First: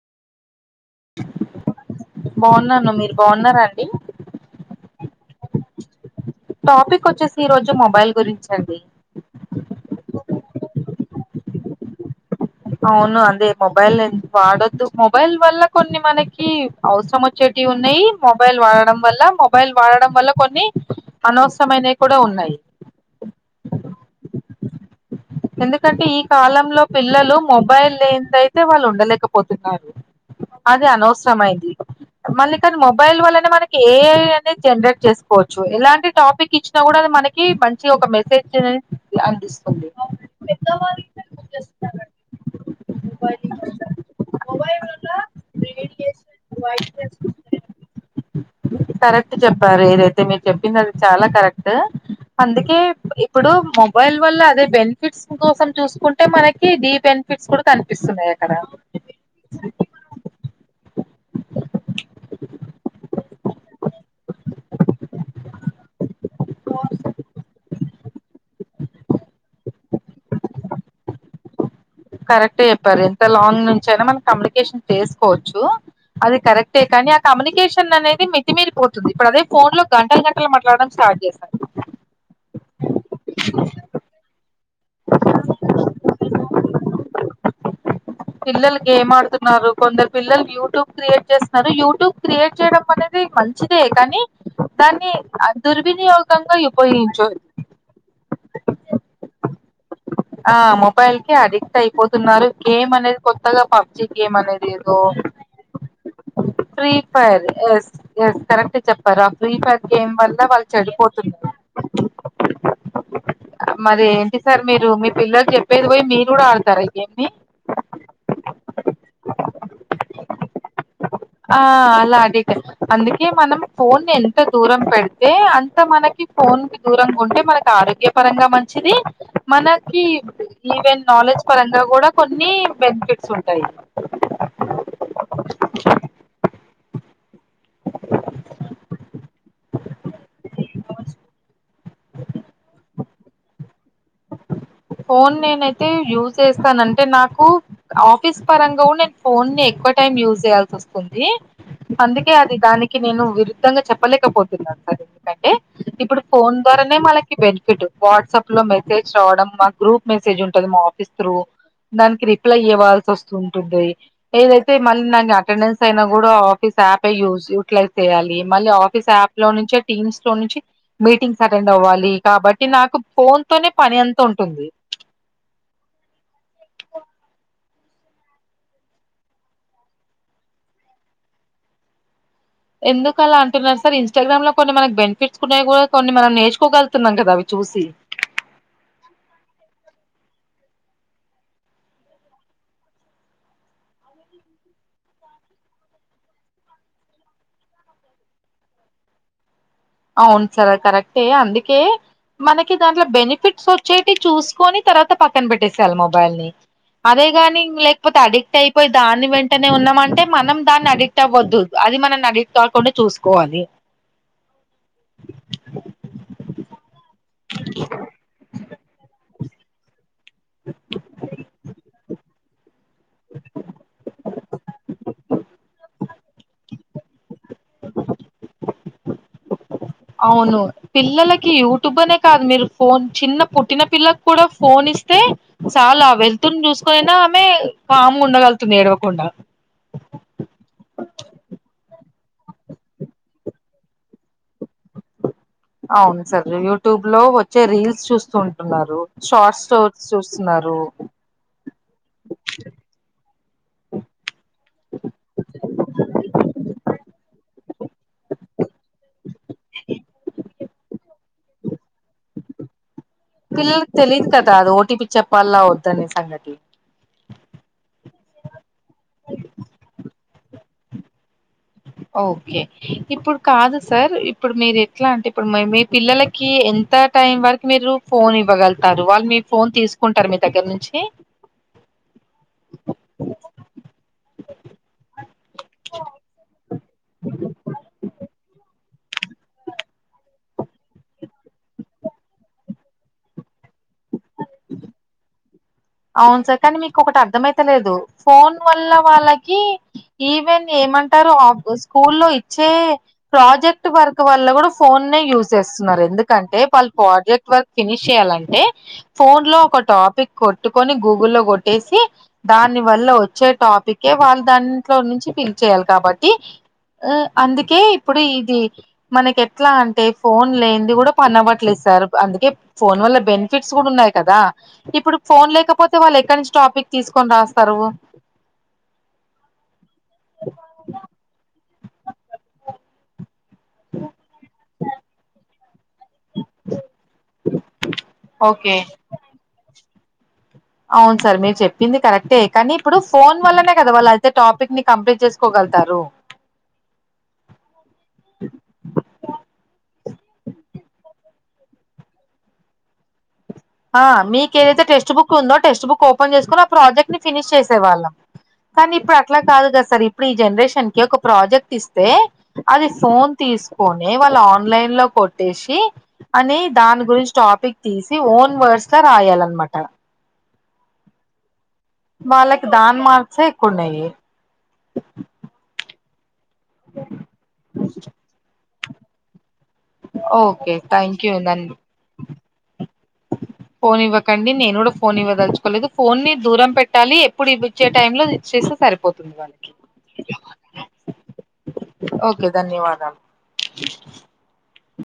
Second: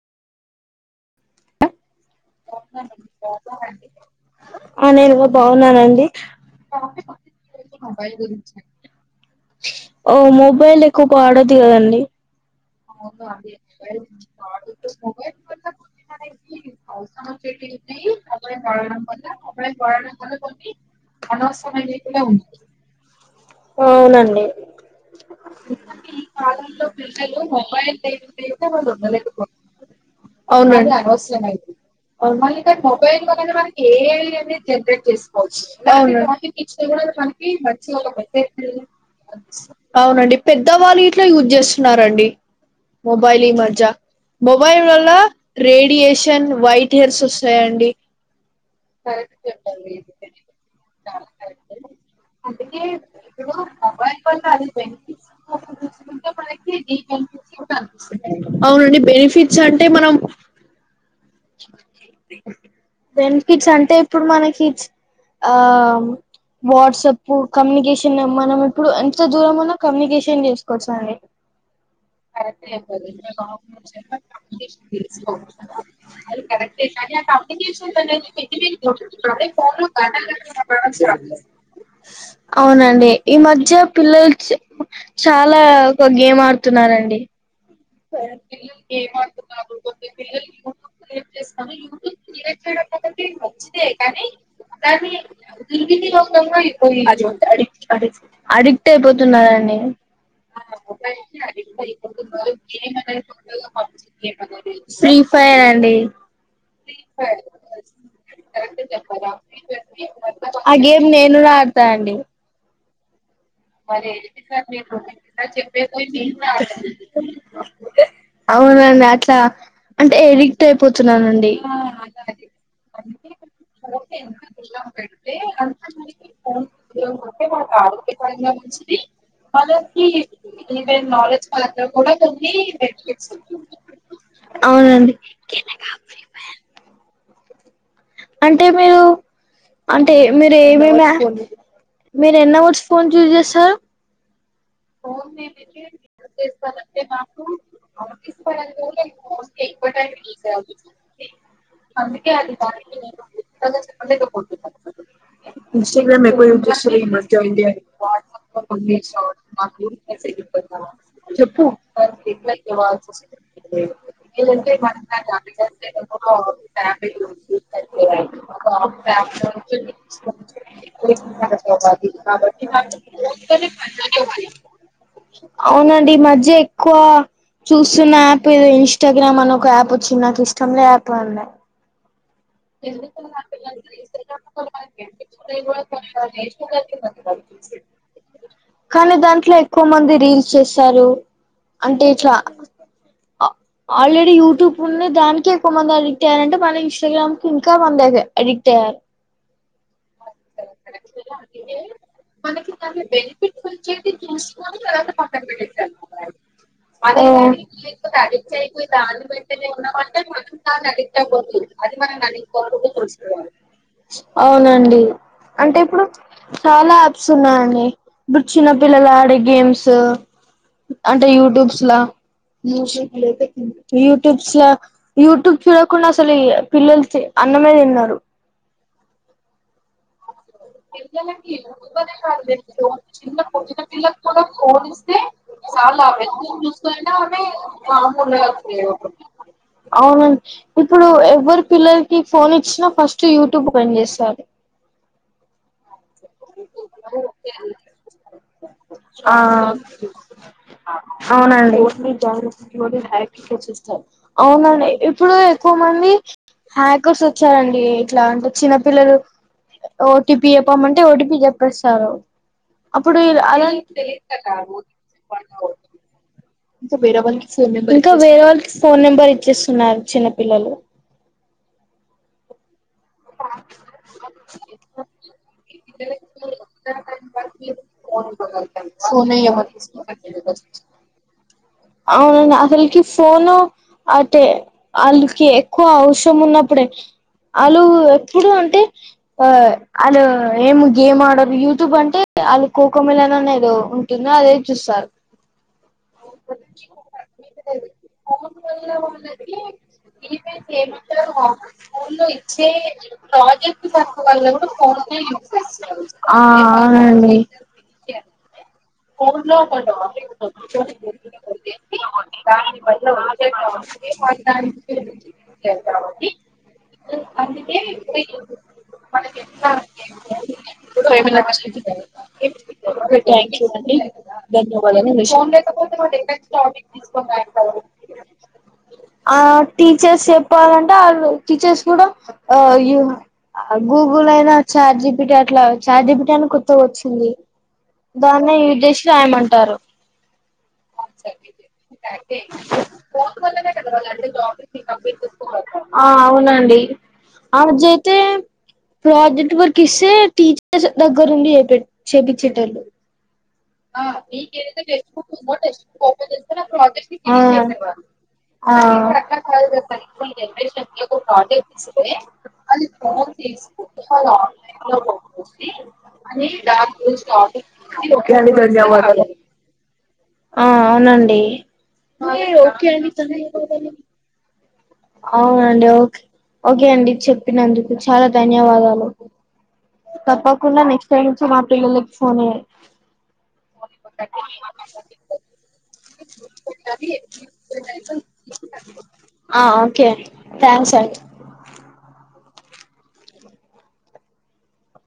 బావున్నాను మీరు బావున్నారా అండి వున్నానండి టాపిక్ వచ్చేసి ఈ రోజు మొబైల్ గురించి అండి ఓ మోబ్ మొబైల్ ఎక్కువ పాడద్దు గదండి అవును అదే మొబైల్ లేన్ వాడొద్దు మొబైల్ వల్ల కొన్ని మనకి అవసరం వచ్చే టి ఉన్నాయి మొబైల్ వాడడం వల్ల మొబైల్ వాడడం వల్ల కొన్ని అనవసమైనవి కూడా ఉన్నాయ్ అవునండి ఎందుకంటే ఈ కాలంలో పిల్లలు మొబైల్ లేందయితే వాళ్ళు ఉండలేకపోతున్నారు అది అవునండి అనవసరమై అనవసరమైంది మళ్ళీ కానీ మొబైల్ వల్లనే మనకి ఏఐ అనేది జన్రేట్ జేస్ కోచ్చు ఎలాంటి అవునండి టాపికిచ్చినా గుడా అది మనకి మంచి ఒక మెసేజ్ అనేది అందిస్తుంది అవునండి పెద్దవాళ్ళు గిట్లా యూజ్ జేస్తున్నారండి మొబైలీ మజ్య మొబైల్ వల్ల రేడియేషన్ వైట్ హేర్స్ వస్తాయండి కరెక్ట్ జొప్పారు ఇదైతే మీరు జొప్పింది అది చాలా కరెక్టు అందుకే ఇప్ ఇప్పుడు మొబైల్ వల్ల అదే బెనిఫిట్స్ కోసం చూసుకుంటే మన అవునండి బెనిఫిట్స్ అంటే మనం బెనిఫిట్స్ అంటే ఇప్పుడు మనకి ఆ వాట్సపు కమ్యూనికేషన్ మనమిప్పుడు ఎంత దూరం ఉన్నా కమ్యూనికేషన్ జేసుకోవచ్చు అండి కరెక్టే జెప్పారు ఎంత లాంగ్ నుంచి అయినా మనం కమ్యూనికేషన్ చేసుకోవచ్చు అది కరెక్టే కానీ కమ్యూనికేషన్ అనేది మితిమీరి పోతుంది ఇప్పుడు అదే ఫోన్ లో గంటల గంటలు మాట్లాడడం స్టార్ట్ చేస్తారు అవునండి ఈ మధ్య పిల్లల చ చాలా ఒక గేమ్ ఆడుతున్నారండి పిల్లలు గేమ్ ఆడుతున్నారు కొందరు పిల్లలు యూట్యూబ్ క్రియేట్ చేస్తున్నారు యూట్యూబ్ క్రియేట్ చేయడం అనే ది మంచిదే కానీ దాన్ని కానీ దుర్వినియోగం దుర్వినియోగంగా ఆడి ఉపయోగించ అడి అడిక్ట్ అయిపోతున్నరండి ఆ మొబైల్ కి అడిక్ట్ అయిపోతున్నారు గేమ్ అనేది కొత్తగా పబ్జి గేమ్ అనేది ఏదో ఫ్రీ ఫైర్ అండి free fire yes yes correct చెప్పారు ఆ ఫ్రీ ఫైర్ గేమ్ వల్ల వాళ్ళు చెడిపోతు నేన్న కూడా ఆడుతా అండి మరి ఏంటి సార్ మీరు మీ పిల్లలుకి చెప్పేది పోయి మీరు కూడా ఆడతారు ఈ గేమ్ నీ అవునండి అట్లా అంటే ఎడిక్ట్ అయిపోతున్నానండి ఆ అలా అడిక్ట్ అందుకే మనం ఫోన్ ని ఎంత దూరం పెడితే అంత మనకి ఫోన్ కి దూరంగా ఉంటే ఉపయోగపడితే మనకి మనకు ఆరోగ్యపరంగా ఆరోగ్యకరంగా మంచిది మనకి ఈవెన్ నాలెడ్జ్ మాత్ర కూడా కొది బెనిఫిట్స్ ఉంటుంది అవునండి గీతక్క ఫ్రీ ఫైర్ అంటే మీరు అంటే మీరు ఏమేమి య మీరు ఎన్న వర్డ్స్ ఫోన్ యూజ్ చేస్తారు ఫోన్ నేనైతే యూజ్ చేస్తాన్ అంటే నాకు ఆఫీస్ పరంగా కూడా నేను ఫోన్ ఎక్కువ టైం యూజ్ చేయాల్సి వస్తుంది అందుకే అది దాని కి నేను విరుద్ధంగా చెప్పలేకపోతున్నాను సార్ ఎందుకంటే ఇప్పుడు ఇన్స్టాగ్రామ్ ఫోన్ ద్వారానే మనకి జాయిన్ చేయాలి బెనిఫిట్ వాట్సాప్ లో మె సేజ్ రావడం మా గ్రూప్ మెసేజ్ ఉంటది మా ఆఫీస్ త్రూ చెప్పు దానికి రిప్లై ఇయ్యవాల్సి వస్తుంటుంది డి ఏదైతే మళ్ళీ నాకు అటెండెన్స్ అయినా కూడా ఆఫీస్ యాప్ ఏ యూజ్ క్లే చేయాలి మళ్ళీ ఆఫీస్ యాప్ లో నుంచి టీమ్స్ లో నుంచి మీటింగ్స్ అటెండ్ అవ్వాలి కాబట్టి నాకు ఫోన్ తోనే పని అంత ఉంటుంది అవునండి మధ్య ఎక్కువ చూస్తున్న యాప్ ఇది ఇన్స్టాగ్రామ్ అని ఒక యాప్ వచ్చి నాకు ఇష్టం లే యాప్ అండి ఎందుకు అలా అంటున్నారు సార్ ఇన్స్టా్రామ్ లో కొన్ని మనకి బెనిఫిట్స్ ఉన్నాయి కూడా కొన్ని మనం నేర్చుకోగగుతున్నాం కదా అవి చూసి కానీ దాంట్లో ఎక్కువ మంది రీల్స్ చేస్తారు అంటే ఇట్లా ఆ ఆల్రెడీ యూట్యూబ్ ఉంది దానికే ఎక్కువ మంది అడిక్ట్ అయ్యారంటే మల్ల ఇన్స్టాగ్రామ్ ఇంకా మంది అయితే ఎడిట్ అయ్యారు [inaudible] అవును సార్ కరెక్టే అందుకే మనకి దాంట్లో బెనిఫిట్స్ వచ్చేటివి చూసుకొని తర్వాత పక్కన పెట్టేసేయాలి మొబైల్ని అదే కాని ఇంగా లేకపోతే అడిక్ట్ అయిపోయి అయ్యారు దాని వెంటనే ఉన్నామ అంటే మనం దాన్ని అడిక్ట్ అవ్వద్దు అది మనం అవునండి అంటే ఇప్పుడు చాలా సున్నా అండి ఇప్పుడు చిన్న పిల్లలు ఆడే గేమ్స్ అంటే యూట్యూబ్స్ లో యూట్యూబ్స్ లో యూట్యూబ్ చూడకుండా అసలు ఈ పిల్లలు చే అన్నమే తిన్నారు అవును పిల్లలకి పెద్దలకి నువ్వు యూట్యూబ్ అనే కాదు మీరు ఫోను ఫోన్ చిన్న పు చిన్న పుట్టిన పిల్లకి పిల్లలకు కూడా ఫోన్ ఇస్తే చాలా పెద్దలు వెళ్తుని జూస్తు అయిన చూసుకొనినా అవే ఆమె కామ్గా మాములుగ ఉండగలుగుతుంది ఎదో ఒక ఏడవకుండా అవునండి ఇప్పుడు ఎవ్వరి పిల్లలు ఫోన్ ఇచ్చినా ఫస్ట్ యూట్యూబ్ పన్ చేస్తది [inaudible] అవును సార్ యూట్యూబ్ లో వచ్చే రీల్స్ చూస్తు ఉంటున్నారు ఆ షార్ట్ స్టోరీస్ చూస్తున్నారు రూపు అవునండి తెచ్చిస్తా అవునండి ఇప్పుడు ఎక్కువ మంది హ్యాంకర్స్ వచ్చారండి ఇట్లా అంటే చిన్న పిల్లలు ఓటీపీ చెప్పమంటే ఓటీపీ చెప్పేస్తారు అప్పుడు అళ్ పిల్లలకి వీళ్ళకి తెలియదు కదా కద అది ఓటీపీ చెప్పాలా ఓటిపి వద్దనే సంగతి ఇంకా వేరే వాళ్ళకి ఫోన్ నెం ఇంకా వేరే వాళ్ళకి ఫోన్ నెంబర్ ఇచ్చేస్తున్నారు చిన్న పిల్లలు ఓకే ఇప్పుడు కాదు సార్ ఇప్పుడు మీరు ఎట్లా అంటే ఇప్పుడు మీ పిల్లలకి ఎంత టైం వరకి మీరు ఫోన్ ఇవ్వగల్తారు వాళ్ళు మీ ఫోన్ తీసుకుంటారు మీ దగ్గర నుంచి అవునండి అసలకి ఫోను అంటే వాళ్ళకి ఎక్కువ అవసరం ఉన్న ప్పుడే అలు ఎప్పుడు అంటే ఆ ఆళ్ళు ఏం గేమ్ ఆడరు యూట్యూబ్ అంటే వాళ్ళు కోఖో మీ లను ఏదో ఉంటుంది అదే చూస్తారు [inaudible] అవును సార్ కానీ మీకు ఒకటి అర్థమయితలేదు ఫోన్ వల్ల వాళ్ళకి ఈవెన్ ఏమన్ ఏమంటారు టారు ఆఫ్గో స్కూల్లో ఇచ్చే ప్రాజెక్ట్ వర్క్ వల్ల కూడా ఫోన్ పే ఫోన్నే యూస్ యూజ్ చేస్తున్నారు ఆ ఎందుకంటే వాళ్ళు అవునండి ప్రాజెక్ట్ వర్క్ ఫినిష్ చేయ లంటే ఫోన్ లో ఒక టాపిక్ కొ పెట్టుకొని గూగుల్లో కొట్టేసి దాని వల్ల వచ్చే టాపికే వాళ్ళు దాంట్లో నుంచి ఫినిష్ చేయాలి కాబట్టి ఆ అందుకే ఇప్పుడు ఇది మనకి ఎట్లా అంటే ఫోన్ లేన్ది కూడా పని అవ్వట్లేదు సార్ అందుకే ఫోన్ వల్ల బెనిఫిట్స్ కూడా ఉన్నాయి కదా ఇప్పుడు ఫోన్ లేకపోతే వాళ్ళు ఎక్కడి నుంచి టాపిక్ తీసుకొని రాస్తారు ఆ టీచర్స్ చెప్పాలంటే వాళ్ళు టీచర్స్ కూడా ఆ గూగుల్ అయినా చార్జిపీటీ అట్లా చార్జిపీటీ అని కొత్తగ వచ్చింది దాన్నే ఓకే యూస్ జేసి రాయమంటారు అవును సార్ మీరు చెప్పింది కరెక్టే కానీ ఇప్పుడు ఫోన్ వల్లనే కదా వాళ్ళు అయితే టాపిక్ని కంప్లీట్ చేసుకోగ ఆ అవునండి అజయితే ప్రోజెక్ట్ వర్క్ ఇస్తే టీచ దగ్గరుండి చెపె చేపిచ్చేటోళ్ళు ఆ మీకు ఏదైతే టెక్స్ట్ బుక్ ఉందో టెక్స్ట్ బుక్ ఓపెన్ చేసుకొని ఆ ప్రాజెక్ట్ని ఆ, ఫినిష్ చేసేవాళ్ళం ఆ. కానీ ఇప్పుడు అట్లా కాదు కదా సార్ ఇప్పుడు ఈ జనరేషన్కి ఒక ప్రాజెక్ట్ ఇస్తే అది ఫోన్ తీ తీసుకొని వాళ్ళు ఆన్లైన్ లో కొట్టేసి అని దాని గురించి టాపిక్ తీసి ఓన్ వార్డ్స్ లో రాయాల అన్నమాట ఆ అవునండి ఓకే వాళ్ళకి ఒకే దాని అండి టైమ్ మార్క్సే ఎక్కువ అయిపోతుంది ఉన్నాయి అవునండి ఓకే ఓకే అండి చెప్పినందుకు చాలా ధన్యవాదాలు ఓకే తప్పకుండా నెక్స్ట్ థ్యాంక్ టైమ్ యూ నుంచి మా దాని పిల్లలకి ఫోన్ ఇవ్వన్ ఫోన్ ఇవ్వకండి నేను కూడా ఫోన్ ఇవ్వదలుచుకోలేదు ఫోన్ ని దూరం పెట్టాలి ఎప్పుడు ఇవచ్చే టైం లో ఇస్తే సరిపోతుంది వాళ్ళ ఆ ఓకే అండి థాంక్స్ అండి ఓకే ధన్యవాదాలు